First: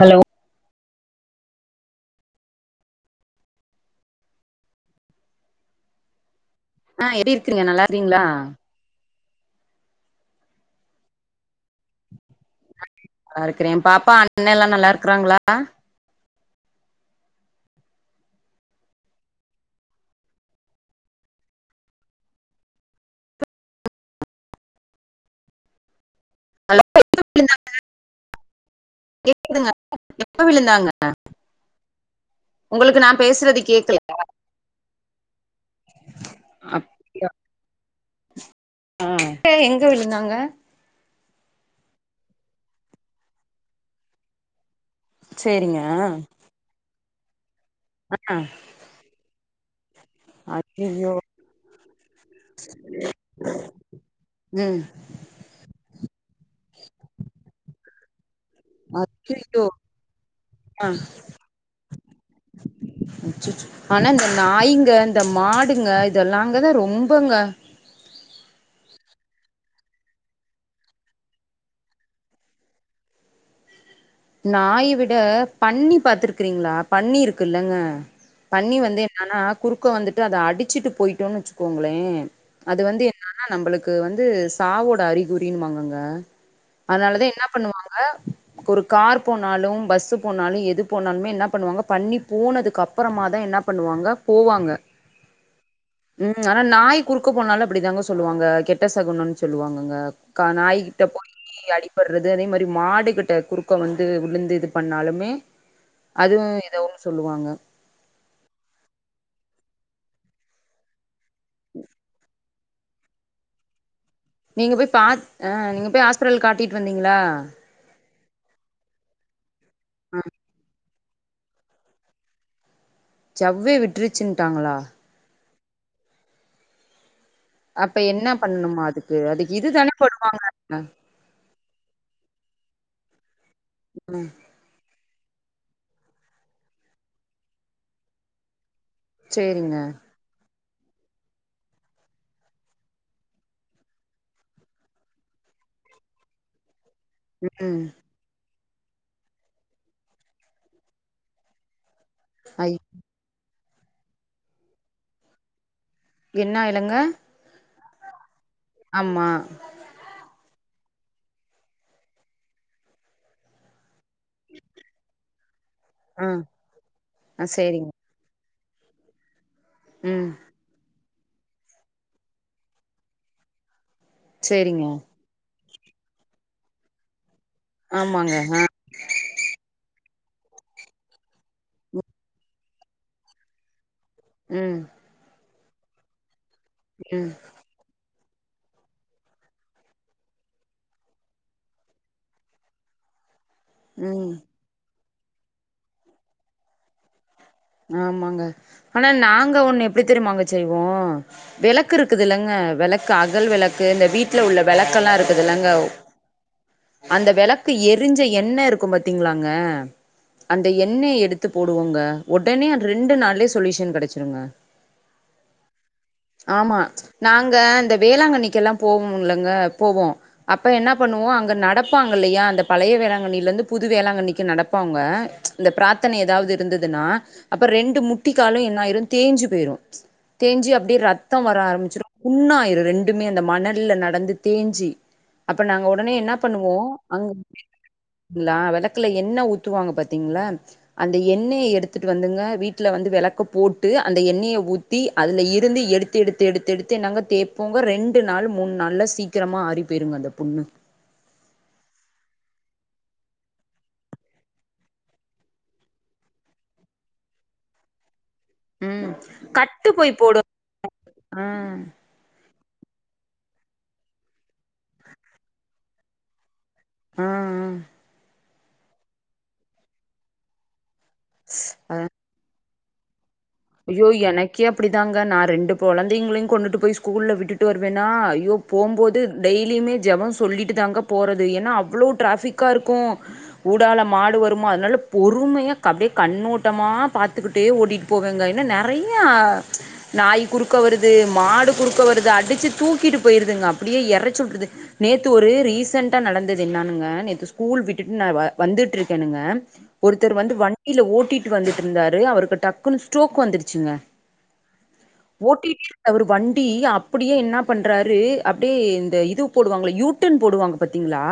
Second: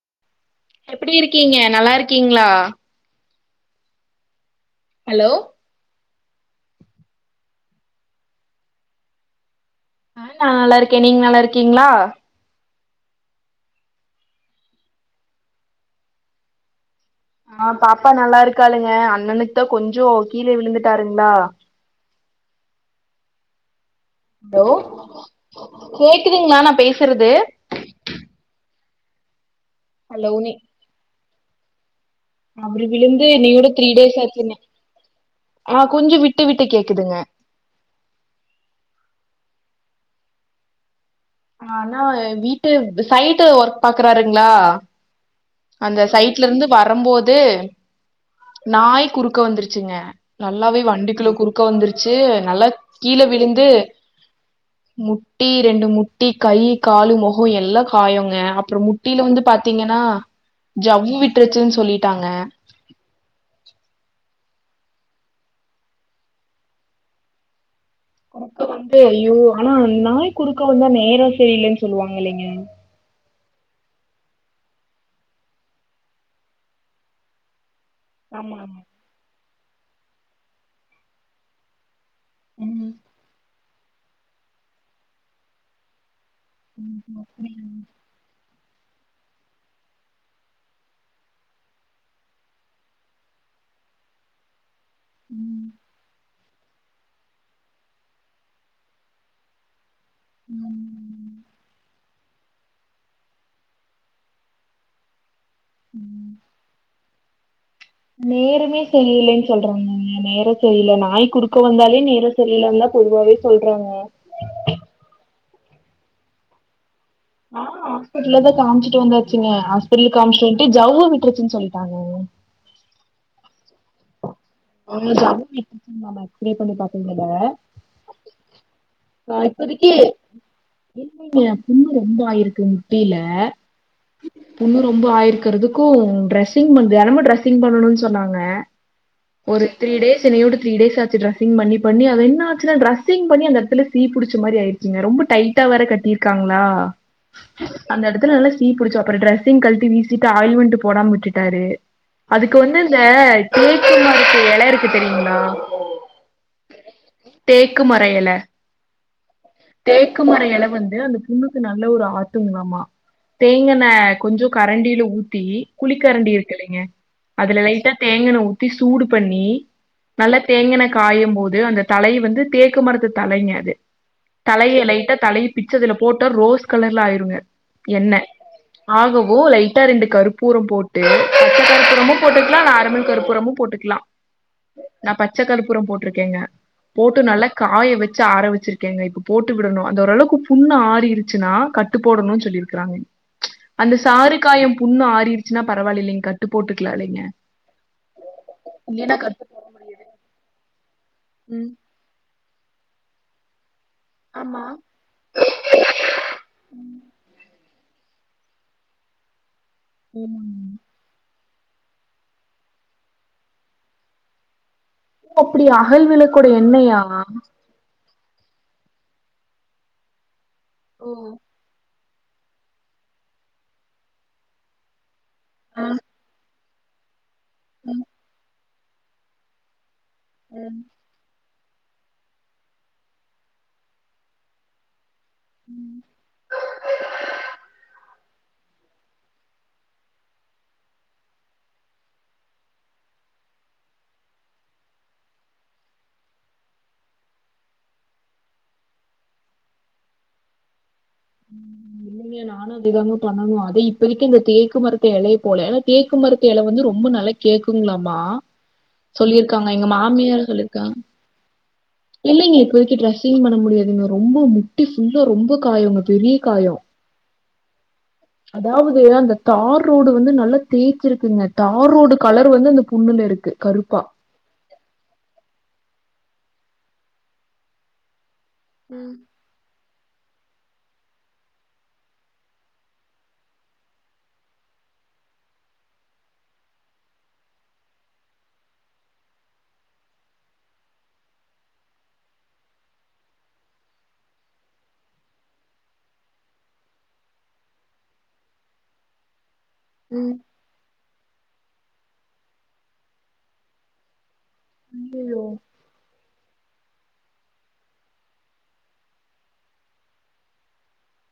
Hello எப்டியிருக்கீங்க நல்லார்க்கீங்களா hello ஆ எப்டி இருக்றீங்க நல்லார்கீங்களா ஆ நல்லாருக்கே நீங்க நல்லார்க்கீங்களா நல்லாருக்குறே பாப்பா அண்ணேலா நல்லாருக்குறாங்களா ஆ பாப்பா நல்லாருக்காளுங்க அண்ணனுக்கு தா கொஞ்சோ கீழே விழுந்துட்டாருங்ளா [unintelligible] ஹலோ கேக்குதுங்களா நா பேசுறது ஆ கேக்குதுங்க ஹலோ எப்ப நீ விழுந்தாங்க அவரு உங்களுக்கு நா விழுந்து பேசுறது இன்னியோட த்ரீ கேக்கல டேஸ் ஆச்சினே ஆ கொஞ்சோ விட்டு விட்டு கேக்குதுங்க அப்டியா ஆ எப்ப எங்க விழுந்தாங்க ஆனா வீட்டு சைட்டு ஒர்க் பாக்குறாருங்களா சேரிங்க அந்த சைட் டலருந்து வரும்போது ஆ ஆ நாயீ குறுக்க வந்துருச்சுங்க நல்லாவே அய்யய்யோ வண்டிக்குள குறுக்க வந்துருச்சு நல்லா கீழே விழுந்து ம் ட்டி ரெண்டு முட்டி கை காலு முகோ எல்லா காயோங்க அப்றோ முட்டியில வந்து அச்சச்சோ பாத்தீங்கன்னா ஜவ்வு விட்டுருச்சுனு சொல்லிட்டாங்க அச்சசோ ஆனா இந்த நாயீங்க இந்த மாடூங்க இதெல்லாங்கதா ரொம்பங்க குறுக்க வந்து ஐயோ ஆனா நாய் குறுக்க வந்தா நேர செரியிலன்னு சொல்லுவாங்க இல்லேங்க நாயீ விட பன்னி பாத்துருக்கிறீங்களா பன்னி இருக்குல்லங்க ஆமாங்க பன்னி வந்து எ ஆனா குறுக்க வந்துட்டு அத அடிச்சுட்டு போயிட்டோன்னு வச்சுக்கோங்களே அது ம் வந்து என்னானா நம்மளுக் கு வந்து சாவோட அறிகுறின்னு வாங்கங்க ம், அதனாலதா எனா அப்படியா? பண்ணுவாங்க ஒரு கார் போனாலு பஸ்ஸு போனாலு எது போனாலுமே என்ன பண்ணுவாங்க பன்னி போனதுக்கு அப்றமா தா என்னா பண்ணுவாங்க போவாங்க ம் ம் ஆனா நாய் குறுக்க போனாலு அப்டிதாங்க சொல்லுவாங்க கெட்ட சகுணன்னு சொல்லுவாங்கங்க கா ம், நாயிகிட்ட போயி அடிப்படுறது அதே மாரி மாடுகிட்ட குறுக் க வந்து விழுந்து இது பண்ணாலுமே ம். அதுவு ஏதோன்னு சொல்லுவாங்க நேரமே செரியிலன்னு சொல்றாங்கக நேர செரியில்ல நாயி குறுக்க வந்தாலே நேரோ இல்லன்தா பொதுவாவே சொல்றாங்க நீங்க போயி பாத் அ நீங்க போயி ஹாஸ்பிடல் காட்டிட்டு வந்தீங்களா ஆ ஹாஸ்பிட்ல தா காமிச்சிட்டு வந்தாச்சுங்க ஹாஸ்பிட்ல ஆ காமிச்சிட் வந்துட்டு ஜவ்வு விட்ருச்சுன்னு சொல்லிட்டாங்கங்க ஜவ்வே விட்ருச்சுன்ட்டாங்களா? உங்களுக்கு ஜவ்வு விட்ருச்சினு எக்ஸ்ரே பண்ணி பாத்திங்கள அப்ப என்ன பண்ணுமா அதுக்கு இது தான பண்ணுவாங்க ங்க புண்ணு ரொம்ப ஆயிருக்கு முட்டில ம் புண்ணு ரொம்ப ஆயிருக்கிறதுக்கு டிரரெஸ்ஸிங் பண் தினமு டிரெஸ்ஸிங் பண்ணணும்னு சொன்னாங்க ஒரு சரிங்க. த்ரீ டேஸ் செரி இன்னியோட த்ரீ டேஸ் ஆச்சி ட்ரெஸ்ஸிங் பண்ணி பண்ணி அது என்னாச்சுனா ட்ரெஸ்ஸிங் பண்ணி அந்த எடத்துல சீ புடிச்ச மாரி ஆயிடு ச்சுங்க ரொம்ப டைட்டா வேற கட்டிருக்காங்களா ம். அந்த இடத்துல நல்லா சீ புடிச்சு அப்றோ ட்ரெஸ்ஸிங் கலடி வீசிட்டு ஆயில்மென்ட் போடாம விட்டுட்டாரு அதுக்கு ஐ வந்து இந்த தேக்கு மரது இல இருக்கு தெரியுங்களா என்ன இலங்க தேக்கு மர இல ஆமா தேக்கு மர இல வந்து அந்த புண்ணுக்கு நல்ல ஒரு ஆத்துங்களாமா தேங்கன கொஞ்சோ கரண்டியில ஊத்தி குழி ஆ. கரண்டி இருக்கு இல்லைங்க ஆ அதுல சரிங்க. லைட்டா தேங்கண ஊத்தி சூடு பண்ணி ம். நல்ல தேங்கண காயும் போது அந்த தலை வந்து தேக்கு மரத்து தலைங்க அது தலைய சரிங்க. லைட்டா தலைய பிச்சு அதுல போட்ட ரோஸ் கலர்ல ஆயிருங்க எண்ண ஆமாங்க. ஆ. ஆகவோ லைட்டா ரெண்டு கருப்பூரம் போட்டு பச்ச கருப்பூரமும் போட்டுக்கலா நார்மல் கருப் பூரமு போட்டுக்கலா ம் நா பச்சக்கற்பூர போட்டிருக்கேங்க போட்டு ம். நல்லா காய வச்சு ஆர வச்சிருக்கேங்க இப்ப போட்டு விடணு அந்த ஓரளவுக்கு புண்ணு ஆறிருச்சுன்னா கட் ட்டு போடணு சொல்லியிருக்கிறாங்க அந்த ம். சாறுக்காயம் புண்ணு ஆறிர்ச்சுன்னா பரவாலில்லிங் கட்டு போட்டுக்கலா இல்லைங்க ஆமாங்க ஆனா இல்லைன்னா கட்டு நாங்க போட ஒண்ணு எப்டி முடியாது தெரியுமாங்க செய்வோ ம் விளக் க்கு ருக்குதிலங்க வெளக்கு அகல் வெளக்கு இந்த வீட் வீட்ல உள்ள ஆமா வெளக்கெல்லா இருக்குதுலங்க அந்த வெளக்கு எரிஞ்ச எண்ண இருக்கும் பாத்தீங்களாங்க அந்த ம் எண்ணய எடுத் து போடுவோங்க ஒடனே ரெண்டு நாள்லே சொல்யூஷன் கெடச்சிருங்க ஓ அப்படி அகல் விளக்கோட ஆமா எண்ணெயா நாங்க அந்த வேளாங்கண்ணிக்கெல்லா போவோம்ல்ங்க போவோ அப்ப என்ன ஓ பண்ணுவோ அங்க நடப் ப்பாங்க இல்லையா அந்த பழைய வேளாங்கண்ணியில இருந்து புது வேளாங்கண்ணிக்கு நடப்பாங்க இந்த ஆ. பிரார்த்தனை எதாவது இரு இருந்ததுன்னா அப்ப ரெண்டு முட்டி காலு என்ன ஆய்ரு தேஞ்சு போய்ரு தேஞ்சு அப்டே ரத் தோ வர ஆரம்பிச்சிடு புண்ணாயிரு ரெண்டுமே அந்த மணல்ல நடந்து தேஞ்சி அப்ப நாங்க உடனே என்ன பண்ணுவோ அங் ல வெளக்குல எண்ண ஊத்துவாங்க பாத்தீங்களா அந்த எண்ணய எடுத் எடுத்துட்டு வந்துங்க வீட்ல வந்து வெளக்க போட்டு அந்த எண்ணய ஊத்தி அதுல இருந்து எடு எத்து எடுத்து எடுத்து எடுத்து என்னங்க தேப்போங்க ரெண்டு நாள் மூணு நாள்ல சீக்கிரமா ஆறி போயிருங்க அந்த புண்ணு இல்லைங்க நானு அதே தாங்க பண்ணணு அத இப்பதிக்கு இந்த தேக்குமரத்து எலய போல தேக்குமரத்து எல வந்து ரொம்ப நளைக் கேக்குங்களாமா ம் சொல்லியிருக்காங்க எங்க கட்டு போய் போடு மாமியார் சொல்லிருக்கா ஆ இல்லைங்க இப்போதைக்கு டிரெஸ்ஸிங் பண்ண முடியாதுங்க ரொம்ப முட்டி ஃபுல்லா ரொம்ப காயொங்க பெரிய காயோ ஆ ஆ அதாவது அந்த தார் ரோடு வந்து நல்லா தேய்ச்சிருக்குங்க தார் ரோடு கலரு வந்து அந்த புண்ணுல இருக்கு கருப்பா ஐயோ எனக்கே அப்டிதாங்க நா ரெண்டு கொழந்தைங்களையு கொண்டுட்டு போய் ஸ்கூல்ல விட்டுட்டு வருவேன்னா ஐயோ போம் ம் போது டெய்லியுமே ஜெபம் சொல்லிட்டு தாங்க போறது ஏன்னா அவ்ளோ டிராஃபிக்கா இருக்கூ ஊடால மாடு வருமா அதனால பொறுமையா அப்டே கண்ணோட்டமா பாத்துக்கிட்டே ஓட்டிட்டு போவங்க இன்ன நெறையா நாய் குறுக்க வருது மாடு குறுக்க வருது அடிச்சு தூக்கிட்டு போயிருதுங்க அப்டியே எறச்சுற்றுது நேத்து ஒரு ரீசன்டா நடந்தது என்னானுங்க நேத்து ஸ்கூல் விட்டுட்டு நா வ வந்துட்டுருக்கேனுங்க ம் ஒருத்தர் வந்து வண்டியில ஓட்டிட்டு வந்துட்டுருந்தாரு அவருக்கு டக்குன்னு ஸ்ட்ரோக் வந்துருச்சுங்க ஐயையோ ஓட்டிடே அவர் வண் டி அப்டியே என்ன பண்றாரு அப்டே இந்த இது போடுவாங்கள யூட்டன் போடுவாங்க பாத்தீங்களா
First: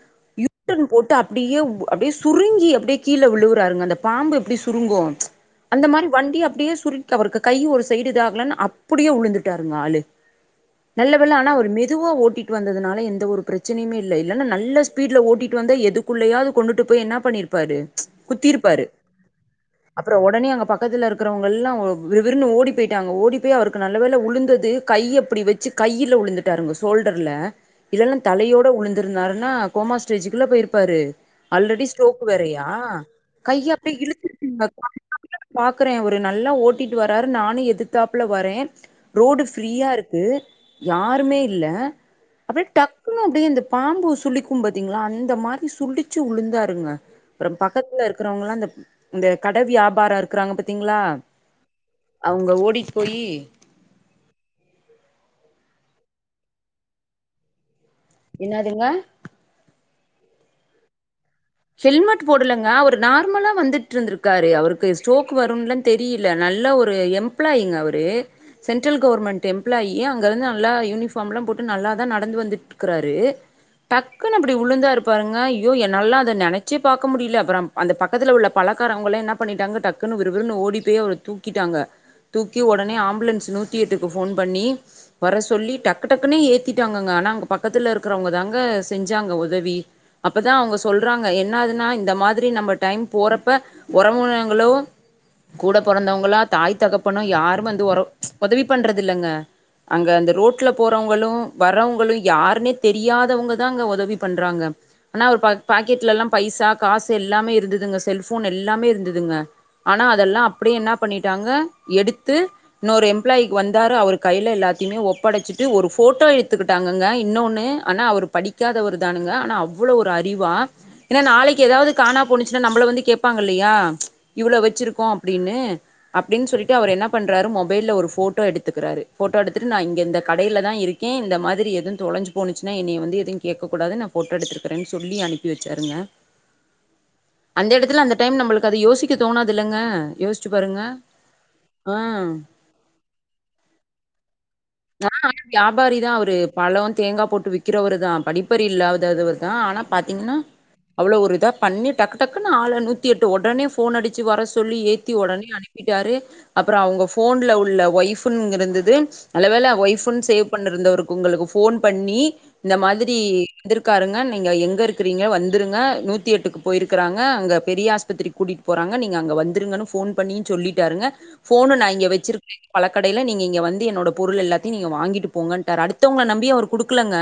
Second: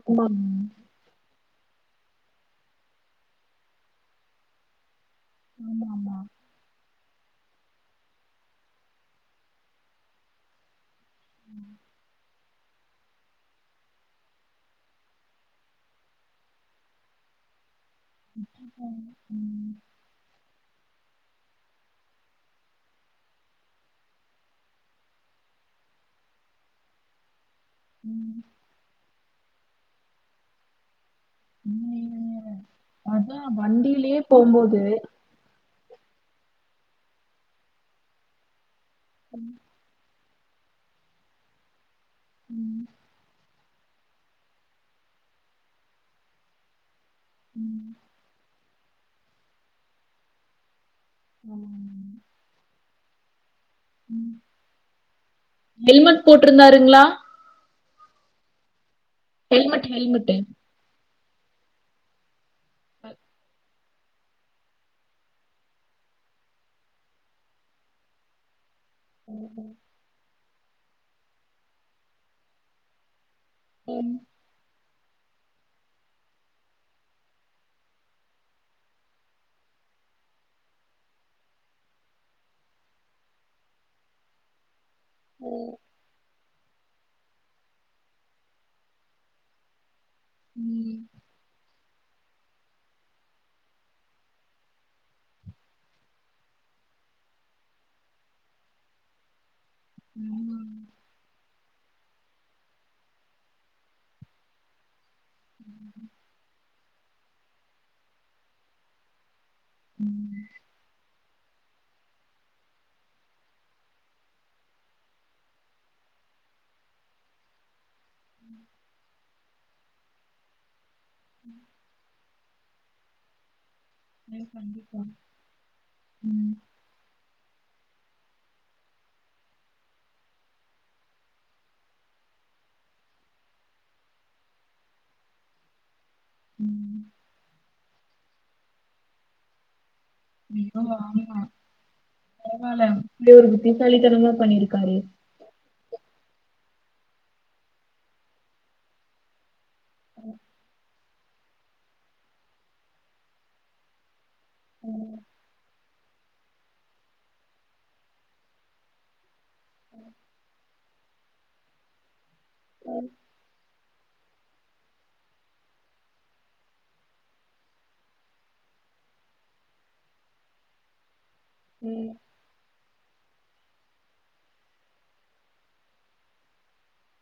ஆமாங்க யூட்டன் போட் டு அப்டியே அப்டே சுருங்கி அப்டே கீழ விழுவுறாருங்க அந்த பாம்பு எப்டி சுருங்கூ அந்த ஆமா மாரி ஆமா வண்டி அப்டியே சுரு அவருக்கு கை ஒரு சைடு இதாகலன்னு அப்படியே வுழுந்துட்டாருங்க ஆளு நல்ல வேள ஆனா அவரு மெதுவா ஓட்டிட்டு வந்ததுனால எந்த ஒரு பிரச்சனையுமே இல்ல இல்லன்னா நல்ல ஸ்பீட்ல ஓட்டிட்டு வந்தா எதுக்குள்ளயாது கொண்டுட்டு போய் என்னா பண்ணிருப்பாரு குத்திருப்பாரு ம் அப்றோ ஒடனே அங்க ப க்கத்துல இருக்கறவங்கல்லா விரு விருன்னு ஓடி போயிட்டாங்க ஓடி போய் அவருக்கு நல்ல வேல வுழுந்தது கை அப்டி வெச்சு கையில வுழுந்துட்டாருங்க ஷோல்டர்ல இல்லனா தலையோட வுழுந்திருந்தாருன்னா கோமா ஸ்டேஜுக்கல்ல போயிருப்பாரு ஆல்ரெடி ஸ்ரோக் ம் வேறயா அதா கைய அப்டியே வண்டியிலயே இழுத்து போம்போது [inaudible] பாக்கறன் அவரு நல்லா ஓட்டிட்டு வராரு நானு எதுதாப்புல வரேன் ரோடு ஃப்ரீயா இருக்கு யாருமே இல்ல அப்டியே ம். டக்குணு அப்டியே இந்த பாம்பு சுளிக்கும் பத்தீங்ளா அந்த மாரி சுலிச்சு வுழுந்தாருங்க அப்றோ ம். பக்கத்துல இருக்கறவங்கல்லா அந்த அந்த கட வியாபாரோ க்கறாங்க பத்தீங்ளா ஆமாங்க. அவுங்க ஓடி போயி ஹெல்மெட் போட்டிருந்தாருங்ளா என்னாதுங்க ஹெல்மெட்டு ஹெல்மெட்டு ஹெல்மெட் போடலங்க அவரு நார்மலா வந்துட்டுருந்தி க்காரு அவருக்கு ஸ்டோக் வருன்னல்லா தெரில நல்ல ஒரு எம்ப்ளாயிங்க அவரு சென்டரல் கவர்மென்ட் எம்ப்ளாயி ஏன் அங்கிருந்து நல்லா யூனிஃபார்ம் எல்லாம் போட்டு நல்லாதான் நடந்து வந்துட்டுக்கிறாரு ம் டக்குன்னு வுழுந்தாருப்பாருங்க அய்யோ என்னாலல்லா நெனச்சே பாக்க முடில அப்பறம் அந்த பக்கத்தில உள்ள பழக்காரங்கல்லா என்ன பண்ணிட்டாங்க டக்குன்னு விறு விறுன்னு ஓடி போய் அவர தூ க்கிட்டாங்க தூக்கி உடனே ஆம்புலன்ஸ் நூத்தி எட்டுக்கு ஃபோன் பண்ணி வர சொல்லி டக்கு டக்குனு ஏத்தி க்கிட்டாங்கங்க ஆனா அங்க பக்கத்துல இருக்கறவங்கதாங்க செஞ்சாங்க உதவி அப்தான் அவுங்க ம் சொல்றாங்க என்னாதுன்னா இந்த மாதிரி நம்ம டைம் போறப்ப உறவுனங்களு கூட பொறந்தவங்களா தாய் தகப்பனோ யாரு வந்து உர உதவி பண்றது இல்லங்க அங்க அந்த ரோ ட்ல ஆமாங்க போறவங்களு வர்றவங்களு யாருன்னே தெரியாதவங்கதா அங்க உதவி பண்றாங்க ஆனா அவரு பா பாக்கெட்லெல்லா பைசா காசு எல்லாமே இருந்துதுங்க செல்போன் எல்லாமே இருந்துதுங்க ஆனா அதெல்லா அப்படியே என்னா பண்ணிட்டாங்க எடுத்து இன்னொரு எம்ப்ளாயி வந்தாரு அவரு கைல எல்லாத்தையுமே ஒப்படைச்சிட்டு ஒரு போட்டோ எடுத்துக்கிட்டாங்கங்க இன்னொன்னு ஆனா அவர் படிக்காதவர்தானுங்க ஆனா அவ்ளோ ஒரு அறிவா ஏனா நாளைக்கு எதாவது காணா போனு ச்சுனா நம்மள வந்து கேப்பாங்கில்லயா ஐயோ! இவ்ளோ கண்டிப்பா வெச்சிருக்கோஅப்டின்னு அப்டின்னு ம் சொல்ட்டு அவர் என்ன பண்றாரு மொபைல ஒரு ஃபோட்டோ எடுத்துக்கிறாரு ஃபோட்டோ எடுத்துட்டு நா இங்க இந்த கடைலதான் இருக்கேன் இந்த மாதிரி எது தொலஞ்சு போனுச்சுன்னா என்னைய வந்து எது கேக்கக் கூடாது நா ஃபோட்டோ எடுத்திருக்கறன்னு சொல்லி அனுப்பி வெச்சாருங்க ம் அந்த எடத்துல அந்த டைம் நம்மளுக்கு அது யோசிக்க தோணாதில்லங்க யோ சிச்சு பாருங்க ஆ ம் இந்த ஒரு புத்திசாலித்தனமா பண்ணியிருக்காரு வியாபாரி தா அவரு பழ தேங்கா போட்டு விக்கிறவரு தா படிப்பறி இல்லாதவரு தா ஆனா பாத்தீங்கன்னா அவ்ளோ ஒரு இதா பண்ணி டக்கு டக்கு ஆலு நூத்தி எட்டு ஒடனே போன் அடிச்சு வர சொல்லி ஏத்தி ஒடனே அனுப் தூக்கிட்டாரு அப்புறோ அவங்க ஃபோன்ல உள்ள ஒய்ஃப்னு இருந்தது நல்ல வேல ஒய்ஃப்ன் சேவ் பண்ணிருந்தவருக்கு ஒங்களுக்கு ஃபோன் பண்ணி இந்த மாதிரி வந்துருக்காருங்க நீங்க எங்க இருக்கிறீங்கள வந்துருங்க நூத்தி எட்டுக்கு போயிருக்கறாங்க அங்க பெரிய ஆஸ்பத்திரிக்கு கூட்டிட்டு போறாங்க நீங்க அங்க வந்துருங்கன்னு ஃபோன் பண்ணியு சொல்லிட்டாருங்க போனு நா இங்க ம் வச்சிருக்கே பழக்கடையில நீங்க இங்க வந்து என்னோட பொருள் எல்லாத்தையு நீங்க வாங்கிட்டு போங்கன்ட்டாரு அடுத்தவங்கள நம்பி அவரு குடுக்கலங்க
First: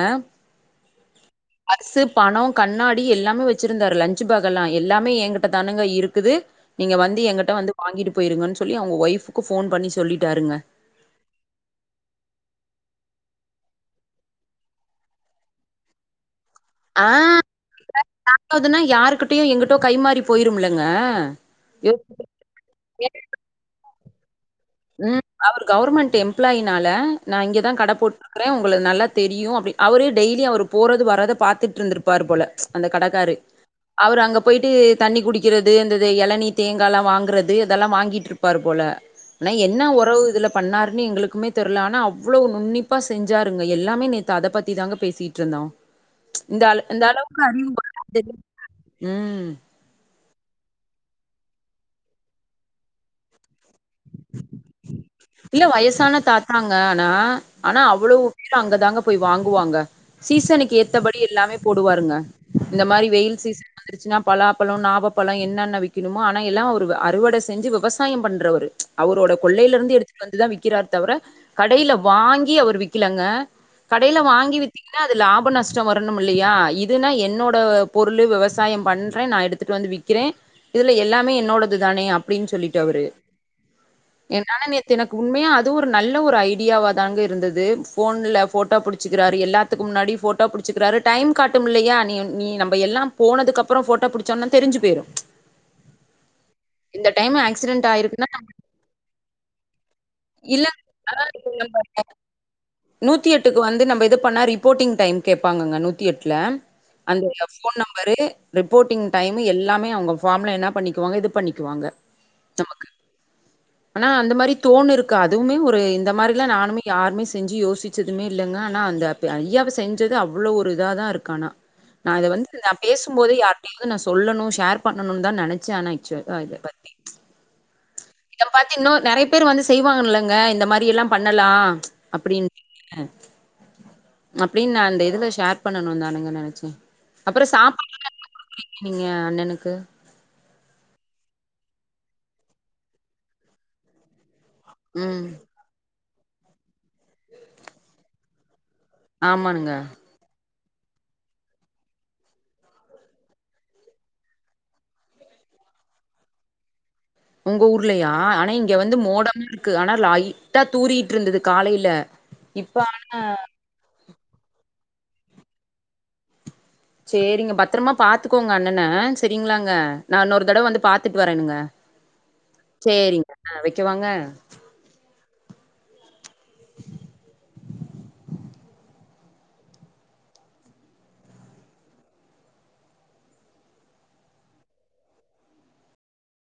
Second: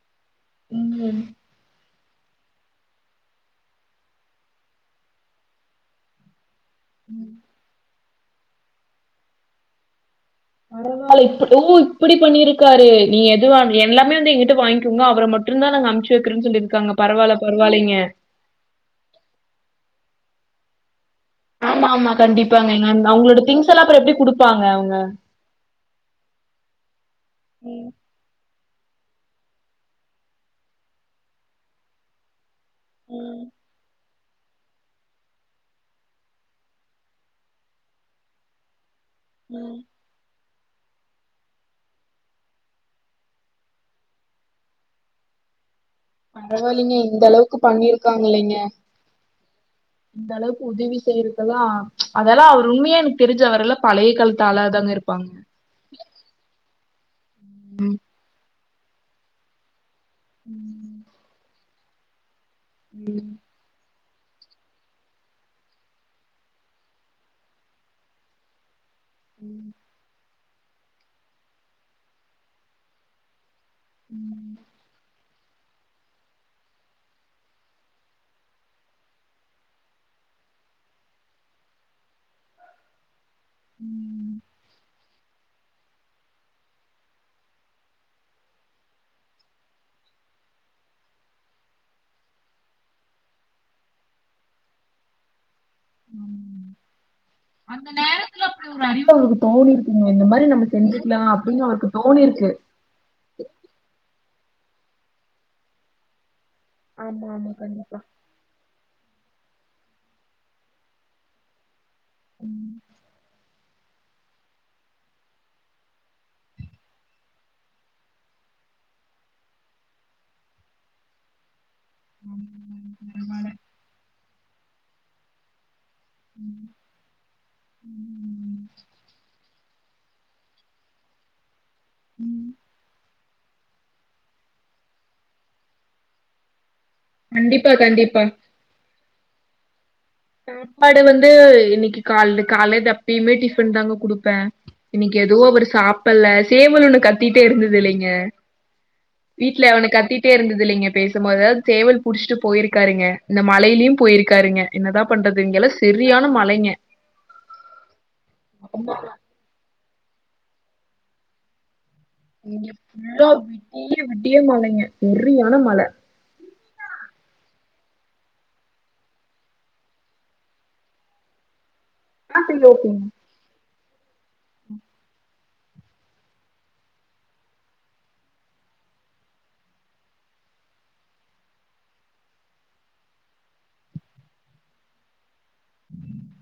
ம் ம் பர்ஸ்சு பணோ கண்ணாடி எல்லாமே வச்சிருந்தாரு லன்ச்சு பேக் எல்லா எல்லாமே என்கிட்ட தானுங்க இருக்குது நீங்க வந்து ம் எங்கிட்ட வந்து வாங்கிட்டு போயிருங்கன்னு சொல்லி அவங்க ஒய்ஃபுக்கு ஃபோன் பண்ணி சொல்லிட்டாருங்க பரவால்ல இப்ப ஓ இப்டி பண்ணிருக்காரு நீ எதுவா எல்லாமே வந்து எங்கிட்ட வாங்கிகோங்க அவர மட் டுருந்தா நா அம்ச்சு வக்கிறேன் சொல்லிருகாங்க பரவால்ல பரவால்லங்க பாத்ததுனா யாருகிட்யு எங்கிட்டோ கைமாறி போயிருமில்லங்க ஆமா ஆமா கண்டிப்பாங்க அவங்களோட திங்ஸ் எல்லா அப்புற எப்டி குடுப்பாங்க அவங்க? ம் அவரு கவுவர்மெண்ட் எம்ப்ளாயினால நா இங்கதா ம். கட போட்டு க்குறே உங்கள நல்ல தெரியு அப்டினு அவரு டெய்லி அவர் போறது வறது பாத்துட்டுருந்திருபாரு போல அந்த கடக்காரு அவரு அங்க போயிட்டு தண்ணி குடிகிறது இந்த இளநீர் தேங்கால்லா வாங்கறது இதெல்லா வாங்கிட்டுருப்பார் போல ஆனா என்ன உறவு இதுல பண்ணாருன்னு எங்களுக்குமே தெர்ல ஆனா அவ்ளோ நுண்ணிப்பா செஞ்சாருங்க எல்லாமே நேத்து அத பத்தி தாங்க பேசிட்ருந்தோ [inaudible] பரவால்லிங்க இந்த அளவுக்கு பண்ணிருக்காங்கலேங்க ம் இந்த அளவுக்கு உதவி செய்றதுக்லா அதெல்லா அவர் உண்மையா எனக்கு தெரிஞ்ச அவரெல்லா பழைய காலத் ஆளா தாங்க இருபாங்க இல்ல வயசான தாத்தாங்க ஆனா ஆனா அவ்வளோ பேரூ அங்கதாங்க போய் வாங்குவாங்க சீசனுக்கு ம். ஏத்தபடி எல்லாமே போடுவாருங்க இந்த மாரி ம், வெயில் சீசன் வந்துருச்சினா பலாபழோ நாவபழோ என்னன்ன விக்கணுமோ ஆனா எல்லா அவரு அறுவடை செஞ்சி விவசாயோ பண்றவரு அவரோட ம், கொள்ளையில இருந்து எடுத்துட்டு வந்துதா விக்கிறார் தவர கடையில வாங்கி அவர் விக்கிலங்க கடையில ம், வாங்கி வித்தீங்கனா அது லாபோ நஸ்ட் ஞ்ச வரணும் இல்லையா இதுன்னா என்னோட பொருள் விவசாயம் பண்றே நா எடுத்துட்டு வந்து விக்கிறே இதல எல்லாமே என்னோடது தானே அப்டின்னு சொல்லிட்டு அவரு ம் என்னால நேத்து எனக்கு உண்மையா அதுவு ஒரு நல்ல ஒரு ஐடியாவாதாங்க இருந்தது ஃபோன்ல போட்டோ புடு புடிச்சிக்கிறாரு எல்லாதுக்கு முன்னாடி ஃபோட்டோ புடிச்சிக்கிறாரு டைம் காட்டுமில்லையா நீ நீ நம்ம எல்லா போனதுக்கு அப்றோ போட்டோ புடிச்சோனா தெரிஞ்சு போயிடு ச் அந்த ஆயிருக்குன்னா நேரத்துல அப்டி ஒரு அறிவு அவளுக்கு தோணிரு ம் இந்த மாரி இல்ல நம்ம செஞ்சுகலா அப்டினு அவருக்கு தோனிருக்கு நூத்தி எட்டுக்கு வந்து நம்ம இது பண்ணா ரிப்போட்டிங் டைம் கேப்பாங்கங்க நூத்தி எட்டுல அந்த ஆமா, ஏ ஆமா. ஃபோன் கண்டிப்பா. நம்பரு ரிப்போட்டிங் டைமு எல்லாமே அவங்க ஃபார்மில என்ன பண்ணிகுவாங்க இது பண்ணக்குவாங்க ம். நமக்கு ஆனா அந்த மாரி தோணு ருக் க்காது அதுவுமே ஒரு இந்த மாரிலா நானுேமே யாருமே செஞ்சி யோசிச்சதுமே இல்லங்க ஆனா அந்த து ஐயாவ செஞ்சது அவ்ளோ ஒரு இதாதா இருக்கானா நா அத வந்து நா பேசும்போது பரவால்ல. யார்கிட்டையு நா சொல்லணு ஷேர் பண்ணும்னு தா நெனச்சே ஆனா ஆக்சுவல் அ இத ம். பத்தி இத பத்தி இன்னு நறைய பேர் வந்து செய்வாங்க இல்லங்க இந்த மாரியெல்லா பண்ணலா அப்டின்றீங்க அப்டின்னு நா அந்த இதுல ஷேர் பண்ணணு தானுங்க நெனைச்ச அப்றோ கண்டிப்பா, சாப்பா [inaudible] கண்டிப்பா. [unintelligible] ருக்கீங்க அண்ணனுக்கு சாப்பாடு வந்து இன்னைக்கு கால் கால்ல எப்பயுமே டிஃபன்தாங்க குடுப்பன் இன்னைக்கு ம் எதுவு அவரு சாப்பில்ல சேவல் ஒண்ணு கத்திட்டே இருந்தது இல்லைங்க வீட்ல ஆமானுங்க அவன கத்தி ட்டே இருந்தது இல்லைங்க பேசும்போது அதாவது சேவல் புடிச்சிட்டு போயிருக்காருங்க இந்த மழையிலயும் போயிருக்காருங்க என்னதா பண்றது இங்க எல்லா சரியான மழைங்க உங்க ஊர்லயா ஆனா இங்க ஆமா. வந்து மோடமா இருக்கு ஆனா லைட்டா தூறிட்டு இருந்தது காலைல இங்க ஃபுல்லா விடிய விடிய மழைங்க றியான மழ சேரிங்க பத்தரமா பாத்துக்கோங்க அண்ணன சரிங்களாங்க நா இன்னொரு தடவ வந்து பாத்துட்டு வரேனுங்க ஆ சரி ஓகேங்க. சேரிங்க அ வக்க வாங்க உம் [inaudible]